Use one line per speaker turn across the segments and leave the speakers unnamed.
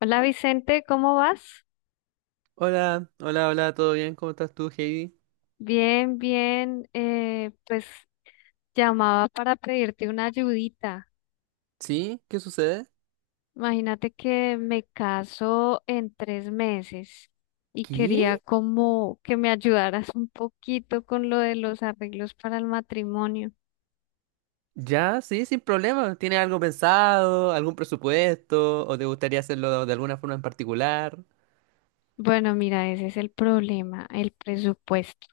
Hola Vicente, ¿cómo vas?
Hola, hola, hola, ¿todo bien? ¿Cómo estás tú, Heidi?
Bien, bien. Pues llamaba para pedirte una ayudita.
¿Sí? ¿Qué sucede?
Imagínate que me caso en 3 meses y quería
¿Qué?
como que me ayudaras un poquito con lo de los arreglos para el matrimonio.
Ya, sí, sin problema. ¿Tienes algo pensado, algún presupuesto o te gustaría hacerlo de alguna forma en particular?
Bueno, mira, ese es el problema, el presupuesto.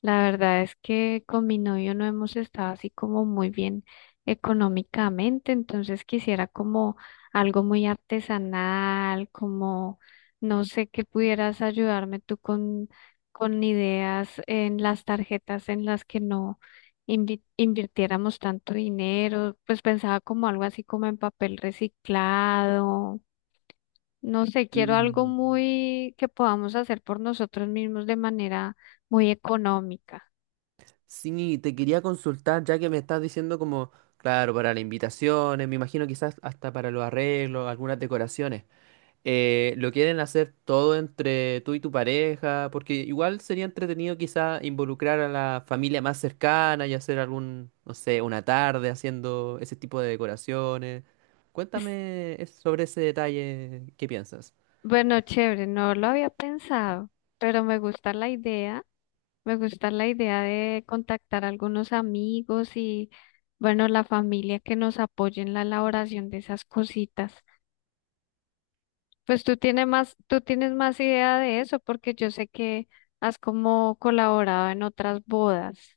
La verdad es que con mi novio no hemos estado así como muy bien económicamente, entonces quisiera como algo muy artesanal, como no sé qué pudieras ayudarme tú con ideas en las tarjetas en las que no invirtiéramos tanto dinero, pues pensaba como algo así como en papel reciclado, no sé, quiero algo
Mm.
muy que podamos hacer por nosotros mismos de manera muy económica.
Sí, te quería consultar, ya que me estás diciendo como, claro, para las invitaciones, me imagino quizás hasta para los arreglos, algunas decoraciones. Lo quieren hacer todo entre tú y tu pareja, porque igual sería entretenido quizá involucrar a la familia más cercana y hacer algún, no sé, una tarde haciendo ese tipo de decoraciones.
Es-
Cuéntame sobre ese detalle, ¿qué piensas?
Bueno, chévere, no lo había pensado, pero me gusta la idea, me gusta la idea de contactar a algunos amigos y, bueno, la familia que nos apoye en la elaboración de esas cositas. Pues tú tienes más idea de eso porque yo sé que has como colaborado en otras bodas.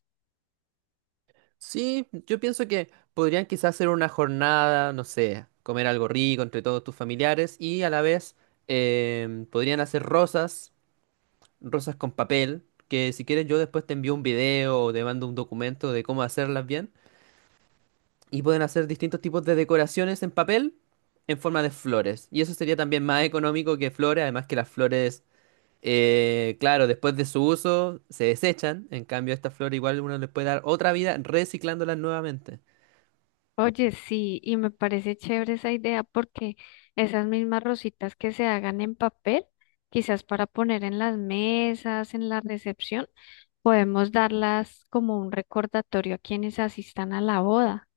Sí, yo pienso que podrían quizás hacer una jornada, no sé, comer algo rico entre todos tus familiares y a la vez podrían hacer rosas con papel, que si quieres yo después te envío un video o te mando un documento de cómo hacerlas bien. Y pueden hacer distintos tipos de decoraciones en papel en forma de flores. Y eso sería también más económico que flores, además que las flores, claro, después de su uso se desechan. En cambio, esta flor igual uno le puede dar otra vida reciclándolas nuevamente.
Oye, sí, y me parece chévere esa idea porque esas mismas rositas que se hagan en papel, quizás para poner en las mesas, en la recepción, podemos darlas como un recordatorio a quienes asistan a la boda.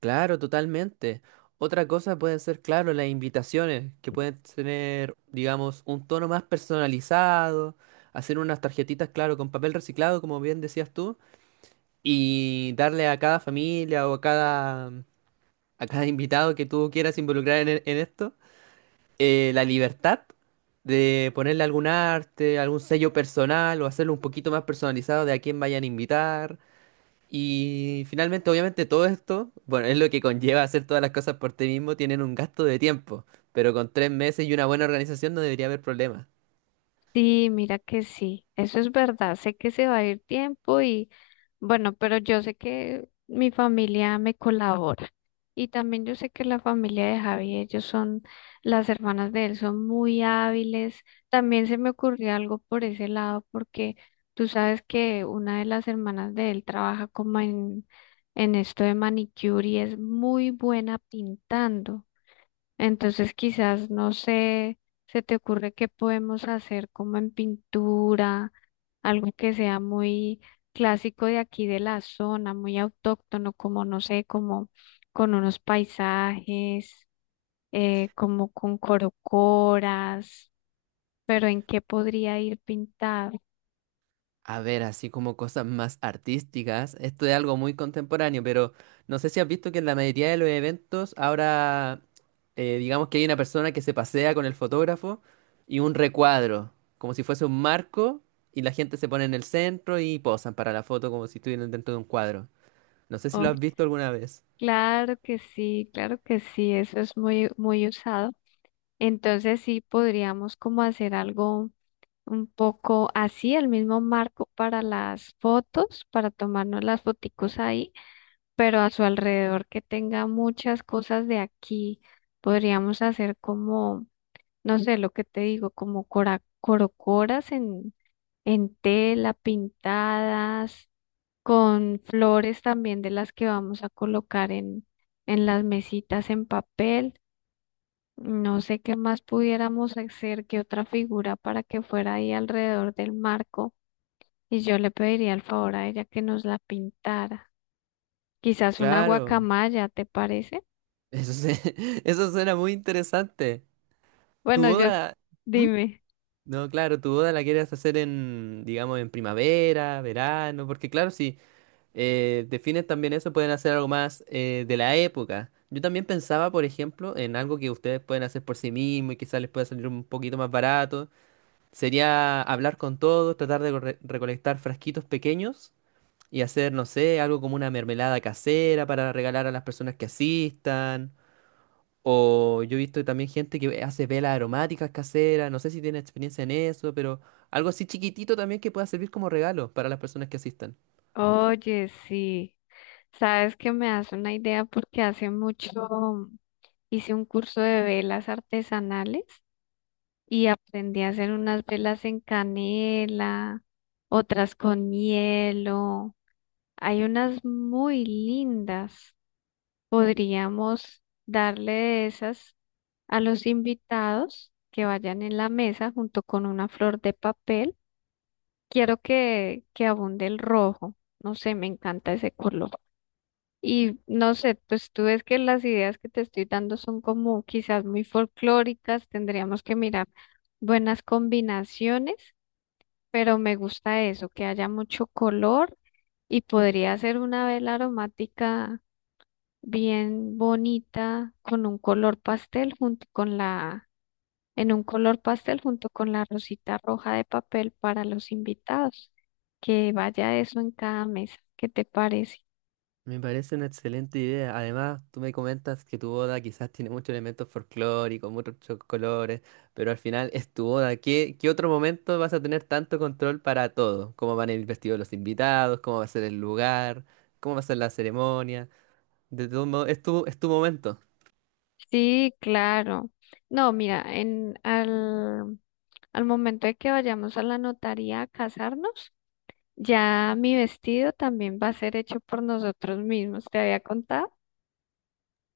Claro, totalmente. Otra cosa pueden ser, claro, las invitaciones, que pueden tener, digamos, un tono más personalizado, hacer unas tarjetitas, claro, con papel reciclado, como bien decías tú, y darle a cada familia o a cada invitado que tú quieras involucrar en, en esto, la libertad de ponerle algún arte, algún sello personal o hacerlo un poquito más personalizado de a quién vayan a invitar. Y finalmente, obviamente, todo esto, bueno, es lo que conlleva hacer todas las cosas por ti mismo, tienen un gasto de tiempo, pero con 3 meses y una buena organización no debería haber problema.
Sí, mira que sí, eso es verdad, sé que se va a ir tiempo y bueno, pero yo sé que mi familia me colabora y también yo sé que la familia de Javi, ellos son, las hermanas de él son muy hábiles, también se me ocurrió algo por ese lado porque tú sabes que una de las hermanas de él trabaja como en esto de manicure y es muy buena pintando. Entonces, quizás, no sé, se te ocurre qué podemos hacer como en pintura, algo que sea muy clásico de aquí de la zona, muy autóctono, como, no sé, como con unos paisajes, como con corocoras, pero ¿en qué podría ir pintado?
A ver, así como cosas más artísticas, esto es algo muy contemporáneo, pero no sé si has visto que en la mayoría de los eventos ahora, digamos que hay una persona que se pasea con el fotógrafo y un recuadro, como si fuese un marco, y la gente se pone en el centro y posan para la foto como si estuvieran dentro de un cuadro. No sé si lo
Oh,
has visto alguna vez.
claro que sí, eso es muy, muy usado. Entonces, sí podríamos como hacer algo un poco así, el mismo marco para las fotos, para tomarnos las foticos ahí, pero a su alrededor que tenga muchas cosas de aquí. Podríamos hacer como, no sé, lo que te digo, como corocoras en tela, pintadas, con flores también de las que vamos a colocar en las mesitas en papel. No sé qué más pudiéramos hacer, qué otra figura para que fuera ahí alrededor del marco. Y yo le pediría el favor a ella que nos la pintara. Quizás una
Claro.
guacamaya, ¿te parece?
Eso, eso suena muy interesante. ¿Tu
Bueno, yo,
boda? ¿Mm?
dime.
No, claro, tu boda la quieres hacer en, digamos, en primavera, verano, porque claro, si defines también eso, pueden hacer algo más de la época. Yo también pensaba, por ejemplo, en algo que ustedes pueden hacer por sí mismos y quizás les pueda salir un poquito más barato. Sería hablar con todos, tratar de recolectar frasquitos pequeños y hacer, no sé, algo como una mermelada casera para regalar a las personas que asistan o yo he visto también gente que hace velas aromáticas caseras, no sé si tiene experiencia en eso, pero algo así chiquitito también que pueda servir como regalo para las personas que asistan.
Oye, sí. Sabes que me das una idea porque hace mucho hice un curso de velas artesanales y aprendí a hacer unas velas en canela, otras con hielo. Hay unas muy lindas. Podríamos darle de esas a los invitados que vayan en la mesa junto con una flor de papel, quiero que abunde el rojo. No sé, me encanta ese color. Y no sé, pues tú ves que las ideas que te estoy dando son como quizás muy folclóricas, tendríamos que mirar buenas combinaciones, pero me gusta eso, que haya mucho color y podría ser una vela aromática bien bonita con un color pastel junto con la en un color pastel junto con la rosita roja de papel para los invitados. Que vaya eso en cada mesa. ¿Qué te parece?
Me parece una excelente idea. Además, tú me comentas que tu boda quizás tiene muchos elementos folclóricos, muchos colores, pero al final es tu boda. ¿Qué, qué otro momento vas a tener tanto control para todo? ¿Cómo van a ir vestidos los invitados? ¿Cómo va a ser el lugar? ¿Cómo va a ser la ceremonia? De todo modo, es tu momento.
Sí, claro. No, mira, en al, al momento de que vayamos a la notaría a casarnos, ya mi vestido también va a ser hecho por nosotros mismos. ¿Te había contado?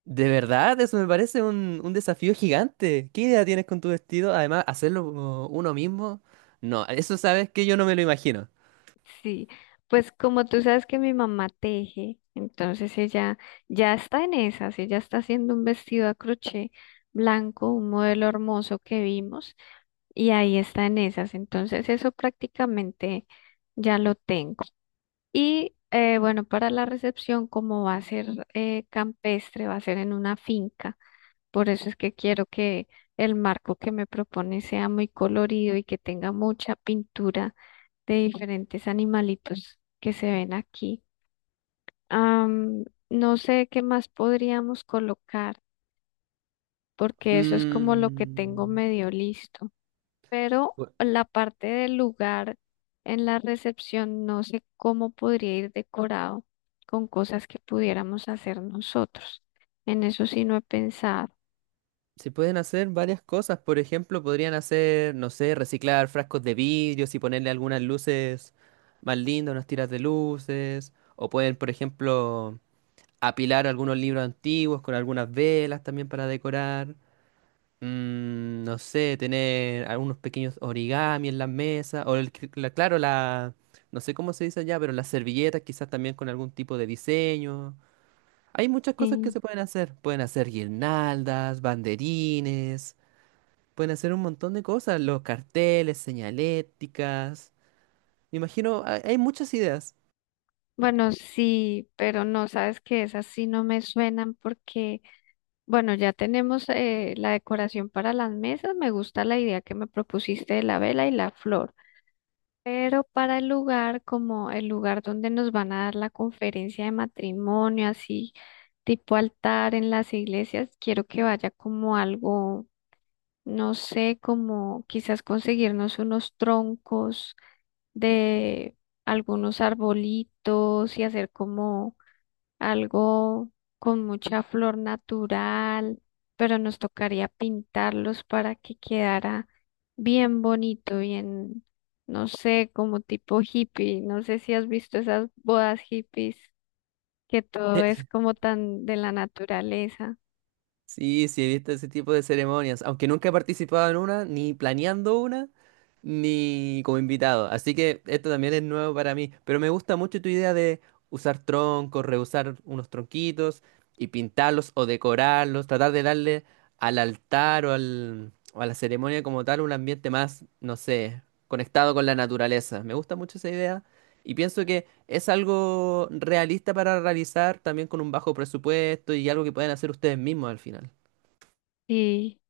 De verdad, eso me parece un desafío gigante. ¿Qué idea tienes con tu vestido? Además, hacerlo como uno mismo. No, eso sabes que yo no me lo imagino.
Sí, pues como tú sabes que mi mamá teje, entonces ella ya está en esas, ella está haciendo un vestido a crochet blanco, un modelo hermoso que vimos, y ahí está en esas, entonces eso prácticamente ya lo tengo. Y bueno, para la recepción, como va a ser campestre, va a ser en una finca, por eso es que quiero que el marco que me propone sea muy colorido y que tenga mucha pintura de diferentes animalitos que se ven aquí. Am, no sé qué más podríamos colocar, porque eso es como lo que tengo
Mm,
medio listo. Pero
bu-
la parte del lugar en la recepción, no sé cómo podría ir decorado con cosas que pudiéramos hacer nosotros. En eso sí no he pensado.
Se pueden hacer varias cosas. Por ejemplo, podrían hacer, no sé, reciclar frascos de vidrios y ponerle algunas luces más lindas, unas tiras de luces. O pueden, por ejemplo, apilar algunos libros antiguos con algunas velas también para decorar. No sé, tener algunos pequeños origami en las mesas, o el, claro, la, no sé cómo se dice allá, pero las servilletas quizás también con algún tipo de diseño. Hay muchas cosas que
Sí.
se pueden hacer. Pueden hacer guirnaldas, banderines, pueden hacer un montón de cosas, los carteles, señaléticas. Me imagino, hay muchas ideas.
Bueno, sí, pero no, sabes que esas sí no me suenan porque bueno, ya tenemos la decoración para las mesas. Me gusta la idea que me propusiste de la vela y la flor. Pero para el lugar, como el lugar donde nos van a dar la conferencia de matrimonio, así tipo altar en las iglesias, quiero que vaya como algo, no sé, como quizás conseguirnos unos troncos de algunos arbolitos y hacer como algo con mucha flor natural, pero nos tocaría pintarlos para que quedara bien bonito, bien, no sé, como tipo hippie. No sé si has visto esas bodas hippies, que todo es como tan de la naturaleza.
Sí, sí, he visto ese tipo de ceremonias, aunque nunca he participado en una, ni planeando una, ni como invitado. Así que esto también es nuevo para mí, pero me gusta mucho tu idea de usar troncos, reusar unos tronquitos y pintarlos o decorarlos, tratar de darle al altar o, al, o a la ceremonia como tal un ambiente más, no sé, conectado con la naturaleza. Me gusta mucho esa idea y pienso que es algo realista para realizar también con un bajo presupuesto y algo que pueden hacer ustedes mismos al final.
Sí,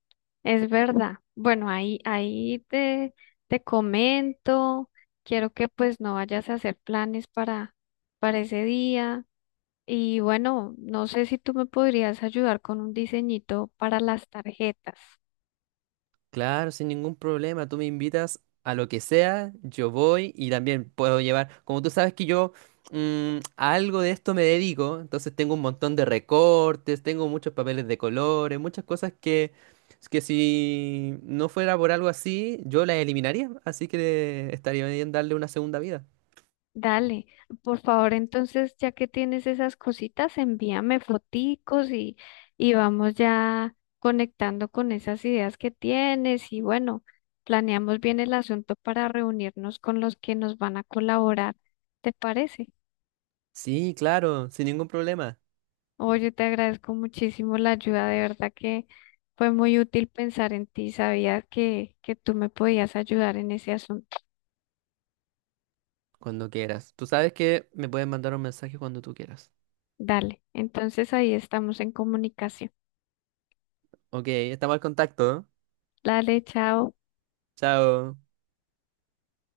es verdad. Bueno, ahí, ahí te, te comento. Quiero que pues no vayas a hacer planes para ese día. Y bueno, no sé si tú me podrías ayudar con un diseñito para las tarjetas.
Claro, sin ningún problema, tú me invitas a lo que sea, yo voy y también puedo llevar, como tú sabes que yo a algo de esto me dedico, entonces tengo un montón de recortes, tengo muchos papeles de colores, muchas cosas que si no fuera por algo así, yo las eliminaría, así que estaría bien darle una segunda vida.
Dale, por favor, entonces, ya que tienes esas cositas, envíame foticos y vamos ya conectando con esas ideas que tienes. Y bueno, planeamos bien el asunto para reunirnos con los que nos van a colaborar. ¿Te parece?
Sí, claro, sin ningún problema.
Oye, te agradezco muchísimo la ayuda, de verdad que fue muy útil pensar en ti. Sabía que tú me podías ayudar en ese asunto.
Cuando quieras. Tú sabes que me puedes mandar un mensaje cuando tú quieras.
Dale, entonces ahí estamos en comunicación.
Ok, estamos al contacto.
Dale, chao.
Chao.